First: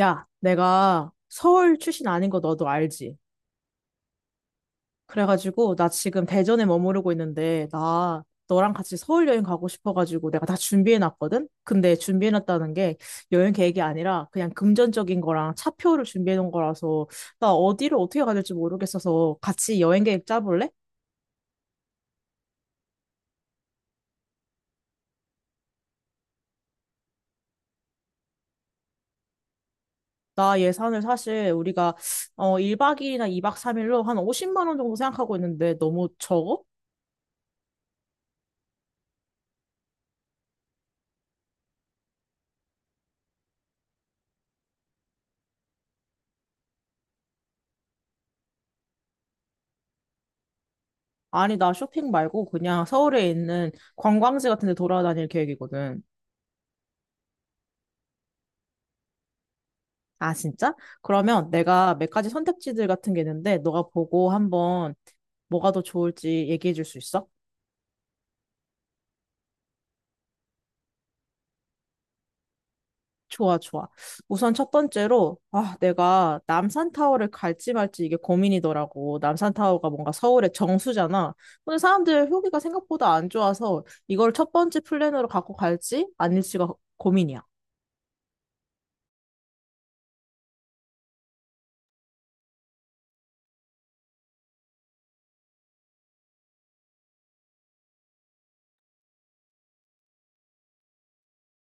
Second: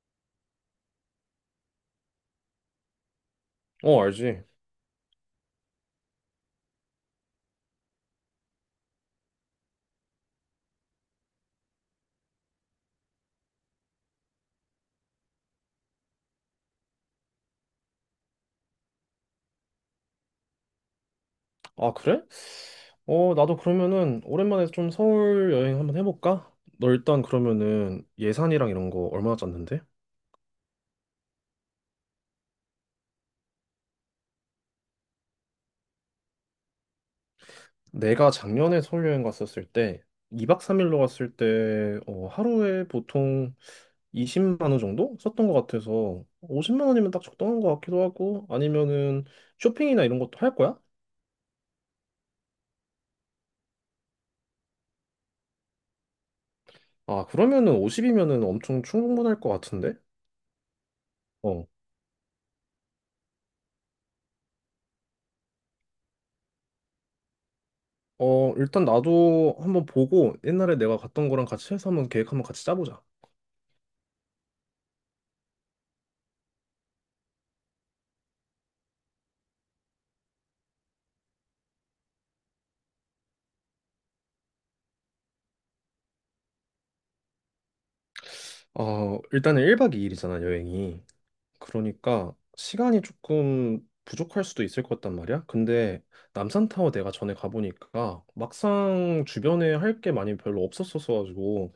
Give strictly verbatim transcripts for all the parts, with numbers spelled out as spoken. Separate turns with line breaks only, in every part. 야, 내가 서울 출신 아닌 거 너도 알지?
어, 알지.
그래가지고, 나 지금 대전에 머무르고 있는데, 나 너랑 같이 서울 여행 가고 싶어가지고, 내가 다 준비해놨거든? 근데 준비해놨다는 게 여행 계획이 아니라 그냥 금전적인 거랑 차표를 준비해놓은 거라서, 나 어디를 어떻게 가야 될지 모르겠어서 같이 여행 계획 짜볼래?
아, 그래? 어, 나도 그러면은 오랜만에 좀 서울 여행 한번 해볼까? 너 일단 그러면은 예산이랑 이런 거 얼마나 짰는데?
나 예산을 사실 우리가 어, 일 박 이 일이나 이 박 삼 일로 한 오십만 원 정도 생각하고 있는데 너무 적어?
내가 작년에 서울 여행 갔었을 때 이 박 삼 일로 갔을 때 어, 하루에 보통 이십만 원 정도 썼던 것 같아서 오십만 원이면 딱 적당한 것 같기도 하고 아니면은 쇼핑이나 이런 것도 할 거야?
아니, 나 쇼핑 말고 그냥 서울에 있는 관광지 같은 데 돌아다닐 계획이거든.
아, 그러면은 오십이면은 엄청 충분할 것 같은데?
아, 진짜? 그러면
어.
내가 몇 가지 선택지들 같은 게 있는데, 너가 보고 한번 뭐가 더 좋을지 얘기해 줄 수 있어?
어, 일단 나도 한번 보고 옛날에 내가 갔던 거랑 같이 해서 한번 계획 한번 같이 짜보자.
좋아, 좋아. 우선 첫 번째로, 아, 내가 남산타워를 갈지 말지 이게 고민이더라고. 남산타워가 뭔가 서울의 정수잖아. 근데 사람들 후기가 생각보다 안 좋아서 이걸 첫 번째 플랜으로 갖고 갈지 아닐지가 고민이야.
어, 일단은 일 박 이 일이잖아, 여행이. 그러니까 시간이 조금 부족할 수도 있을 것 같단 말이야. 근데 남산타워 내가 전에 가보니까 막상 주변에 할 게 많이 별로 없었어가지고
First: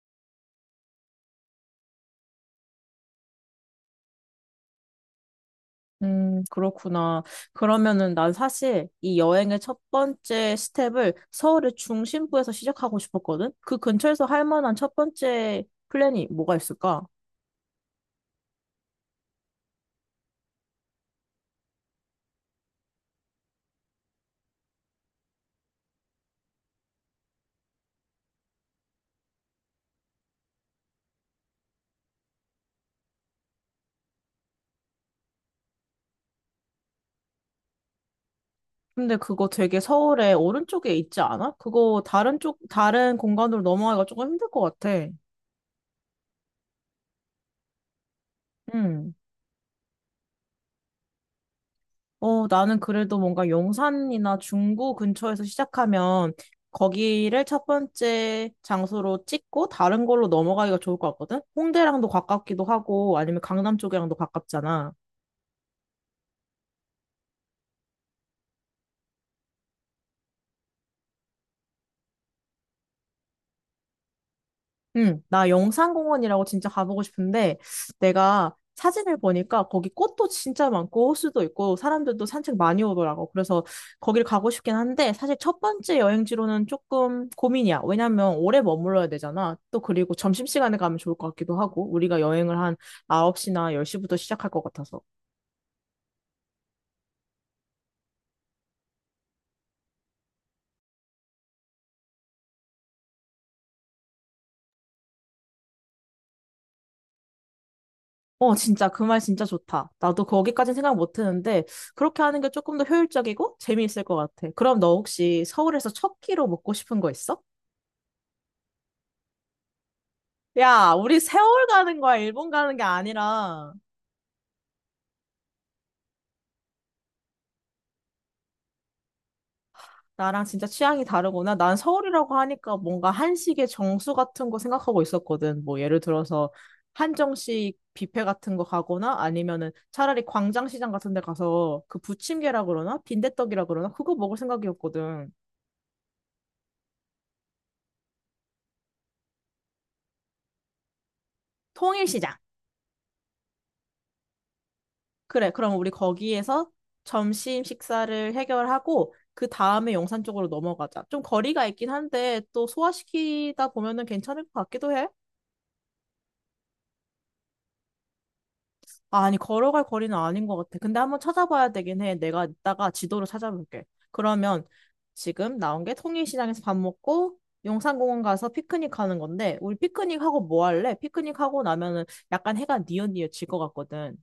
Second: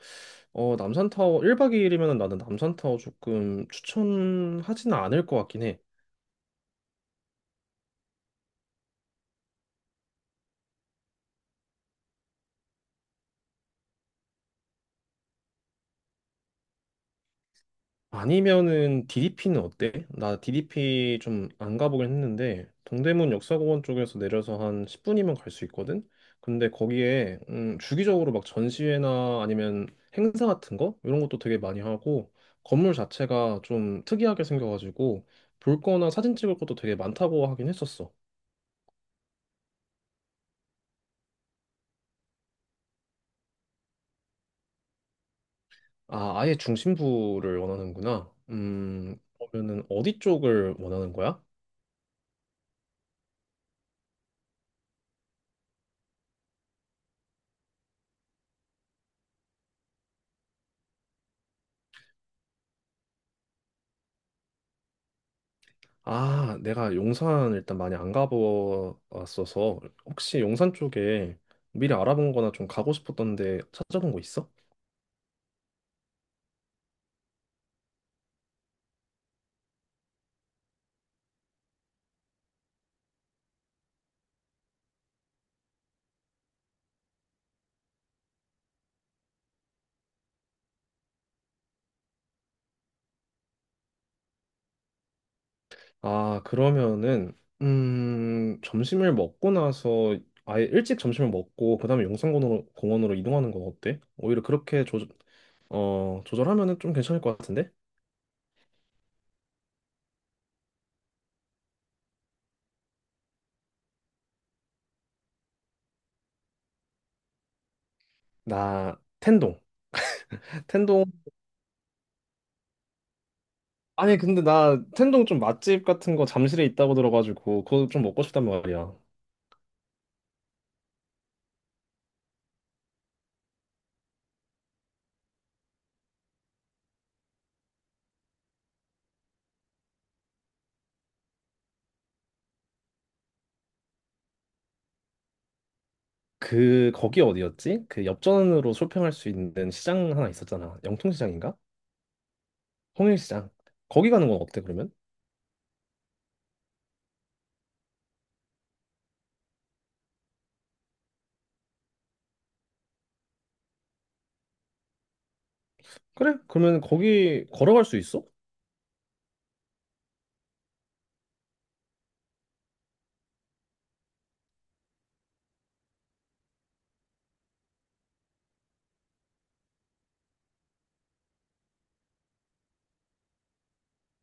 어, 남산타워 일 박 이 일이면 나는 남산타워 조금 추천하지는 않을 것 같긴 해.
음, 그렇구나. 그러면은 난 사실 이 여행의 첫 번째 스텝을 서울의 중심부에서 시작하고 싶었거든? 그 근처에서 할 만한 첫 번째 플랜이 뭐가 있을까?
아니면은 디디피는 어때? 나 디디피 좀 안 가보긴 했는데 동대문 역사공원 쪽에서 내려서 한 십 분이면 갈 수 있거든? 근데 거기에 음, 주기적으로 막 전시회나 아니면 행사 같은 거 이런 것도 되게 많이 하고 건물 자체가 좀 특이하게 생겨가지고 볼 거나 사진 찍을 것도 되게 많다고 하긴 했었어.
근데 그거 되게 서울의 오른쪽에 있지 않아? 그거 다른 쪽, 다른 공간으로 넘어가기가 조금 힘들 것 같아.
아, 아예 중심부를 원하는구나.
음.
음, 그러면은 어디 쪽을 원하는 거야?
어, 나는 그래도 뭔가 용산이나 중구 근처에서 시작하면 거기를 첫 번째 장소로 찍고 다른 걸로 넘어가기가 좋을 것 같거든? 홍대랑도 가깝기도 하고 아니면 강남 쪽이랑도 가깝잖아.
아, 내가 용산 일단 많이 안 가보았어서 혹시 용산 쪽에 미리 알아본 거나 좀 가고 싶었던데 찾아본 거 있어?
응, 나 영산공원이라고 진짜 가보고 싶은데, 내가 사진을 보니까 거기 꽃도 진짜 많고, 호수도 있고, 사람들도 산책 많이 오더라고. 그래서 거길 가고 싶긴 한데, 사실 첫 번째 여행지로는 조금 고민이야. 왜냐면 오래 머물러야 되잖아. 또 그리고 점심시간에 가면 좋을 것 같기도 하고, 우리가 여행을 한 아홉 시나 열 시부터 시작할 것 같아서.
아, 그러면은 음, 점심을 먹고 나서 아예 일찍 점심을 먹고 그다음에 용산공원으로 공원으로 이동하는 거 어때? 오히려 그렇게 조, 어, 조절하면은 좀 괜찮을 것 같은데?
어, 진짜, 그 말 진짜 좋다. 나도 거기까진 생각 못 했는데, 그렇게 하는 게 조금 더 효율적이고 재미있을 것 같아. 그럼 너 혹시 서울에서 첫 끼로 먹고 싶은 거 있어?
나 텐동.
야,
텐동
우리 세월 가는 거야, 일본 가는 게 아니라.
아니 근데 나 텐동 좀 맛집 같은 거 잠실에 있다고 들어가지고 그거 좀 먹고 싶단 말이야.
나랑 진짜 취향이 다르구나. 난 서울이라고 하니까 뭔가 한식의 정수 같은 거 생각하고 있었거든. 뭐 예를 들어서 한정식 뷔페 같은 거 가거나 아니면은 차라리 광장시장 같은 데 가서 그 부침개라 그러나 빈대떡이라 그러나 그거 먹을 생각이었거든.
그 거기 어디였지? 그 엽전으로 쇼핑할 수 있는 시장 하나 있었잖아. 영통시장인가?
통일시장.
홍일시장. 거기 가는 건 어때 그러면?
그래, 그럼 우리 거기에서 점심 식사를 해결하고 그 다음에 용산 쪽으로 넘어가자. 좀 거리가 있긴 한데 또 소화시키다 보면은 괜찮을 것 같기도 해.
그래? 그러면 거기 걸어갈 수 있어?
아, 아니, 걸어갈 거리는 아닌 것 같아. 근데 한번 찾아봐야 되긴 해. 내가 이따가 지도를 찾아볼게. 그러면 지금 나온 게 통일시장에서 밥 먹고 용산공원 가서 피크닉 하는 건데, 우리 피크닉 하고 뭐 할래? 피크닉 하고 나면은 약간 해가 뉘엿뉘엿 질것 같거든.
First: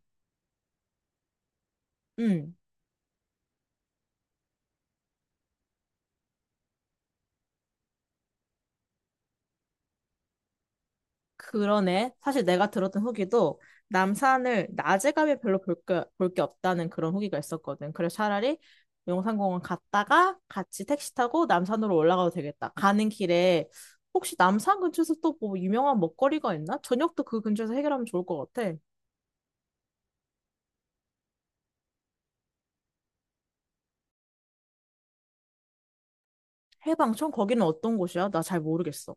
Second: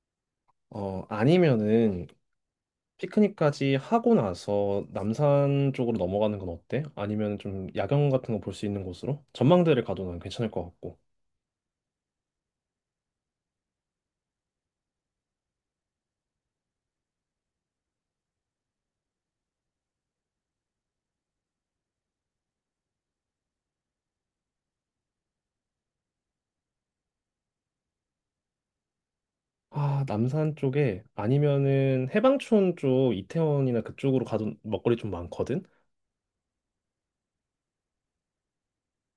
어 아니면은
응.
피크닉까지 하고 나서 남산 쪽으로 넘어가는 건 어때? 아니면 좀 야경 같은 거 볼 수 있는 곳으로? 전망대를 가도 난 괜찮을 것 같고.
그러네. 사실 내가 들었던 후기도 남산을 낮에 가면 별로 볼 게, 볼 게 없다는 그런 후기가 있었거든. 그래서 차라리 용산공원 갔다가 같이 택시 타고 남산으로 올라가도 되겠다. 가는 길에 혹시 남산 근처에서 또 뭐 유명한 먹거리가 있나? 저녁도 그 근처에서 해결하면 좋을 것 같아.
아 남산 쪽에 아니면은 해방촌 쪽 이태원이나 그쪽으로 가도 먹거리 좀 많거든.
해방촌? 거기는 어떤 곳이야? 나 잘 모르겠어.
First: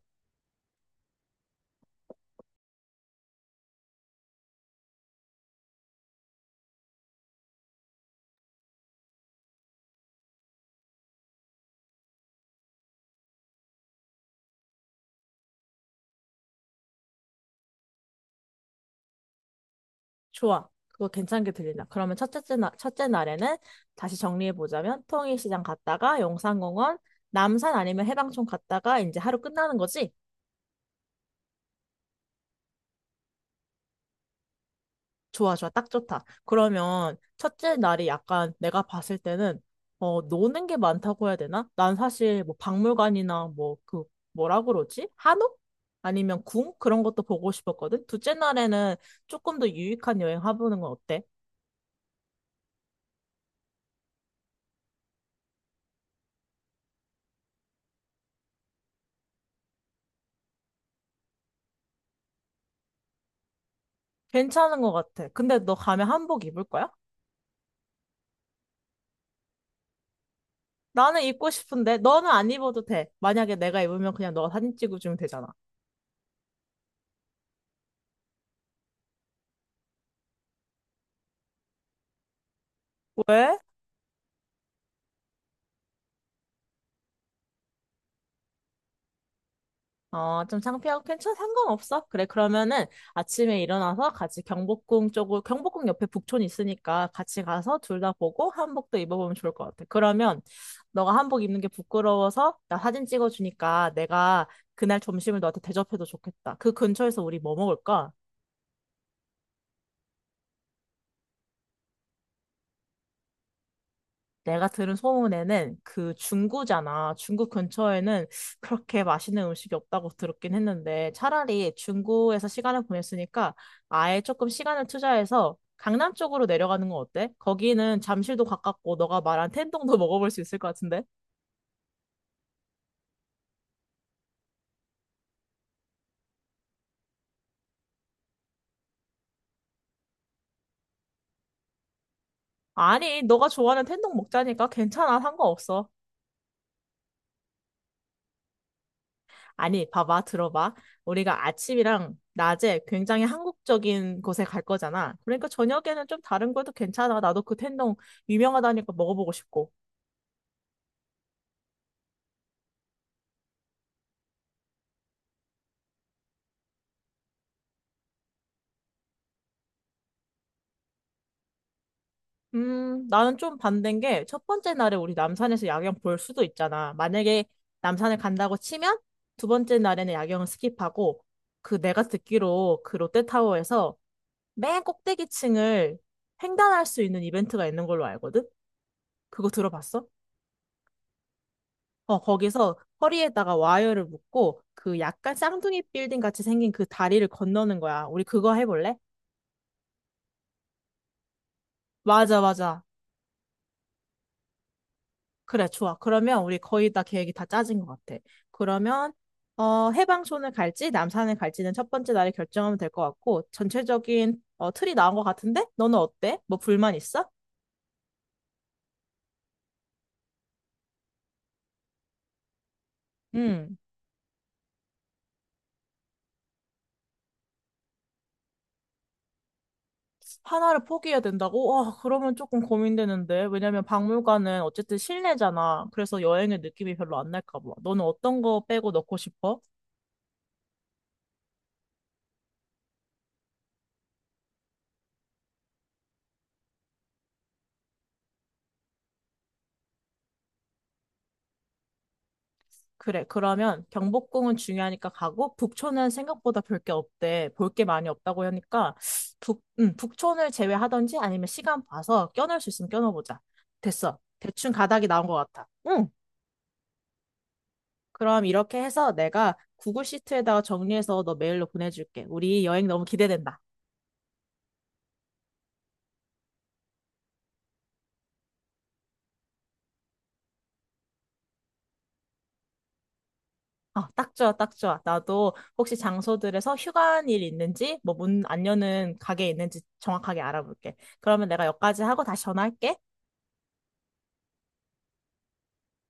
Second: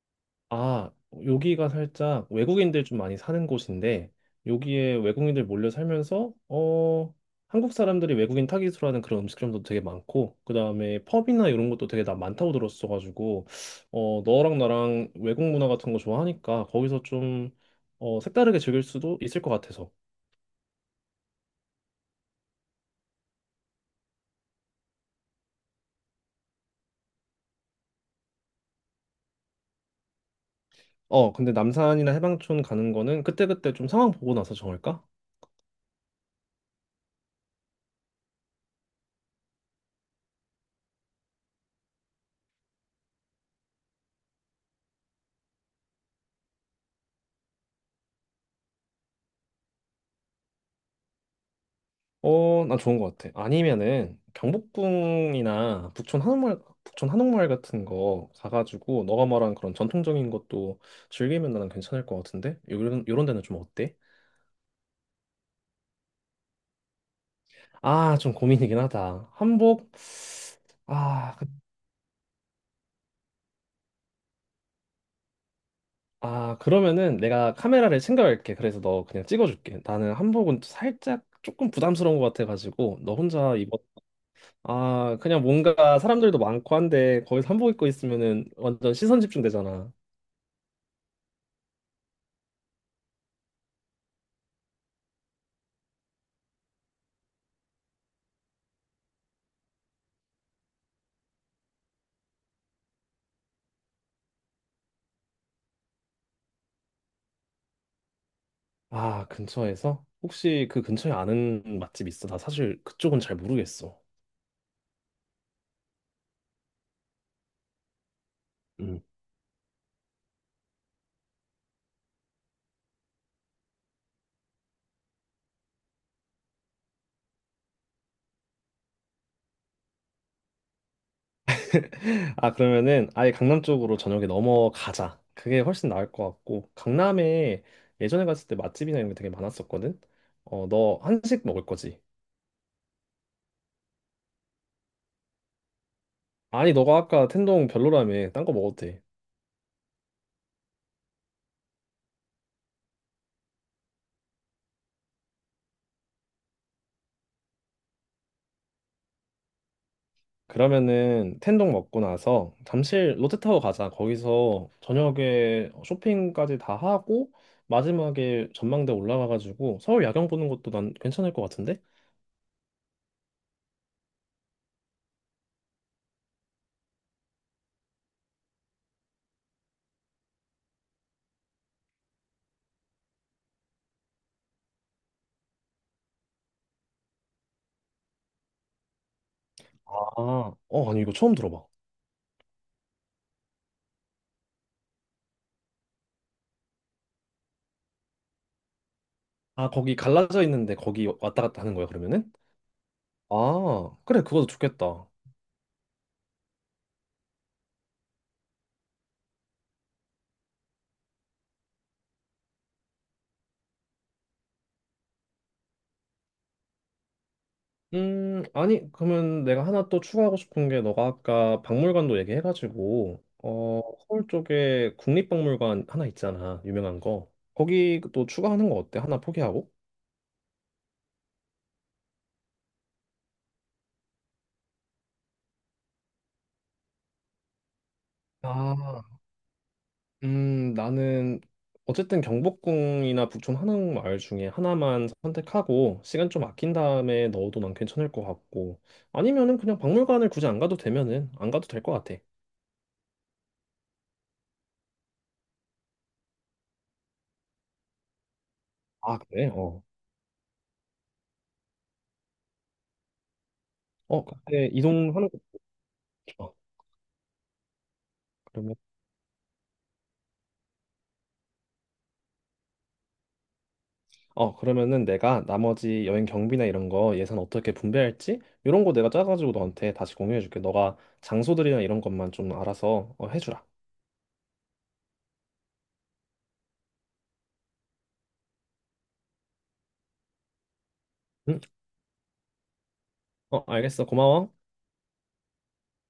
아, 여기가 살짝 외국인들 좀 많이 사는 곳인데, 여기에 외국인들 몰려 살면서, 어, 한국 사람들이 외국인 타깃으로 하는 그런 음식점도 되게 많고, 그 다음에 펍이나 이런 것도 되게 나 많다고 들었어가지고, 어, 너랑 나랑 외국 문화 같은 거 좋아하니까, 거기서 좀, 어, 색다르게 즐길 수도 있을 것 같아서.
좋아. 그거 괜찮게 들린다. 그러면 첫째 날, 첫째 날에는 다시 정리해보자면 통일시장 갔다가 용산공원, 남산 아니면 해방촌 갔다가 이제 하루 끝나는 거지?
어, 근데 남산이나 해방촌 가는 거는 그때그때 좀 상황 보고 나서 정할까?
좋아, 좋아. 딱 좋다. 그러면 첫째 날이 약간 내가 봤을 때는 어, 노는 게 많다고 해야 되나? 난 사실 뭐 박물관이나 뭐 그 뭐라 그러지? 한옥? 아니면 궁? 그런 것도 보고 싶었거든. 둘째 날에는 조금 더 유익한 여행 해보는 건 어때?
어, 나 좋은 것 같아. 아니면은 경복궁이나 북촌 한옥마을, 북촌 한옥마을 같은 거 가가지고 너가 말한 그런 전통적인 것도 즐기면 나는 괜찮을 것 같은데? 요런, 요런 데는 좀 어때?
괜찮은 것 같아. 근데 너 가면 한복 입을 거야?
아, 좀 고민이긴 하다. 한복?
나는
아, 그-
입고 싶은데 너는 안 입어도 돼. 만약에 내가 입으면 그냥 너가 사진 찍어주면 되잖아.
아, 그러면은 내가 카메라를 챙겨갈게. 그래서 너 그냥 찍어줄게. 나는 한복은 살짝 조금 부담스러운 것 같아가지고 너 혼자
왜?
입었 아, 그냥 뭔가 사람들도 많고 한데 거기서 한복 입고 있으면은 완전 시선 집중되잖아.
어, 좀 창피하고 괜찮아. 상관없어. 그래, 그러면은 아침에 일어나서 같이 경복궁 쪽으로, 경복궁 옆에 북촌 있으니까 같이 가서 둘 다 보고 한복도 입어보면 좋을 것 같아. 그러면 너가 한복 입는 게 부끄러워서 나 사진 찍어주니까 내가 그날 점심을 너한테 대접해도 좋겠다. 그 근처에서 우리 뭐 먹을까?
아, 근처에서? 혹시 그 근처에 아는 맛집 있어? 나 사실 그쪽은 잘 모르겠어.
내가 들은 소문에는 그 중구잖아. 중구 근처에는 그렇게
음.
맛있는 음식이 없다고 들었긴 했는데 차라리 중구에서 시간을 보냈으니까 아예 조금 시간을 투자해서 강남 쪽으로 내려가는 건 어때? 거기는 잠실도 가깝고 너가 말한 텐동도 먹어볼 수 있을 것 같은데?
아, 그러면은 아예 강남 쪽으로 저녁에 넘어가자. 그게 훨씬 나을 것 같고, 강남에 예전에 갔을 때 맛집이나 이런 게 되게 많았었거든? 어, 너 한식 먹을 거지?
아니, 너가 좋아하는 텐동 먹자니까 괜찮아. 상관없어.
아니, 너가 아까 텐동 별로라며. 딴 거 먹어도 돼.
아니, 봐봐, 들어봐. 우리가 아침이랑 낮에 굉장히 한국적인 곳에 갈 거잖아. 그러니까 저녁에는 좀 다른 것도 괜찮아. 나도 그 텐동 유명하다니까 먹어보고 싶고.
그러면은 텐동 먹고 나서 잠실 롯데타워 가자. 거기서 저녁에 쇼핑까지 다 하고 마지막에 전망대 올라가가지고 서울 야경 보는 것도 난 괜찮을 것 같은데?
음, 나는 좀 반대인 게 첫 번째 날에 우리 남산에서 야경 볼 수도 있잖아. 만약에 남산을 간다고 치면 두 번째 날에는 야경을 스킵하고 그 내가 듣기로 그 롯데타워에서 맨 꼭대기 층을 횡단할 수 있는 이벤트가 있는 걸로 알거든? 그거 들어봤어?
아, 어, 아니 이거 처음 들어봐.
어, 거기서 허리에다가 와이어를 묶고 그 약간 쌍둥이 빌딩 같이 생긴 그 다리를 건너는 거야. 우리 그거 해볼래?
아, 거기 갈라져 있는데 거기 왔다 갔다 하는 거야, 그러면은?
맞아, 맞아.
아, 그래, 그것도 좋겠다.
그래, 좋아. 그러면 우리 거의 다 계획이 다 짜진 것 같아. 그러면 어, 해방촌을 갈지 남산을 갈지는 첫 번째 날에 결정하면 될 것 같고 전체적인 어, 틀이 나온 것 같은데? 너는 어때? 뭐 불만 있어?
음, 아니, 그러면 내가 하나 또 추가하고 싶은 게 너가 아까 박물관도 얘기해가지고,
응.
어, 서울 쪽에 국립박물관 하나 있잖아, 유명한 거. 거기 또 추가하는 거 어때? 하나 포기하고?
하나를 포기해야 된다고? 와, 그러면 조금 고민되는데. 왜냐면 박물관은 어쨌든 실내잖아. 그래서 여행의 느낌이 별로 안 날까 봐. 너는 어떤 거 빼고 넣고
아,
싶어?
음, 나는 어쨌든 경복궁이나 북촌 한옥마을 중에 하나만 선택하고 시간 좀 아낀 다음에 넣어도 난 괜찮을 것 같고 아니면은 그냥 박물관을 굳이 안 가도 되면은 안 가도 될 것 같아.
그래, 그러면 경복궁은 중요하니까 가고, 북촌은 생각보다 볼 게 없대. 볼 게 많이 없다고 하니까,
아, 그래?
북,
어.
음, 북촌을 제외하던지 아니면 시간 봐서 껴넣을 수 있으면 껴넣어보자. 됐어.
어, 그때
대충 가닥이 나온
이동하는
것
거
같아. 응.
좋아.
그럼 이렇게 해서 내가 구글 시트에다가 정리해서 너 메일로 보내줄게. 우리 여행 너무 기대된다.
어, 그러면은 내가 나머지 여행 경비나 이런 거 예산 어떻게 분배할지 이런 거 내가 짜가지고 너한테 다시 공유해줄게. 너가 장소들이나 이런 것만 좀 알아서 어, 해주라.
아, 딱 좋아, 딱 좋아. 나도 혹시 장소들에서 휴관일 있는지, 뭐 문 안 여는 가게 있는지 정확하게 알아볼게. 그러면
응?
내가 여기까지 하고 다시 전화할게.
어, 알겠어. 고마워.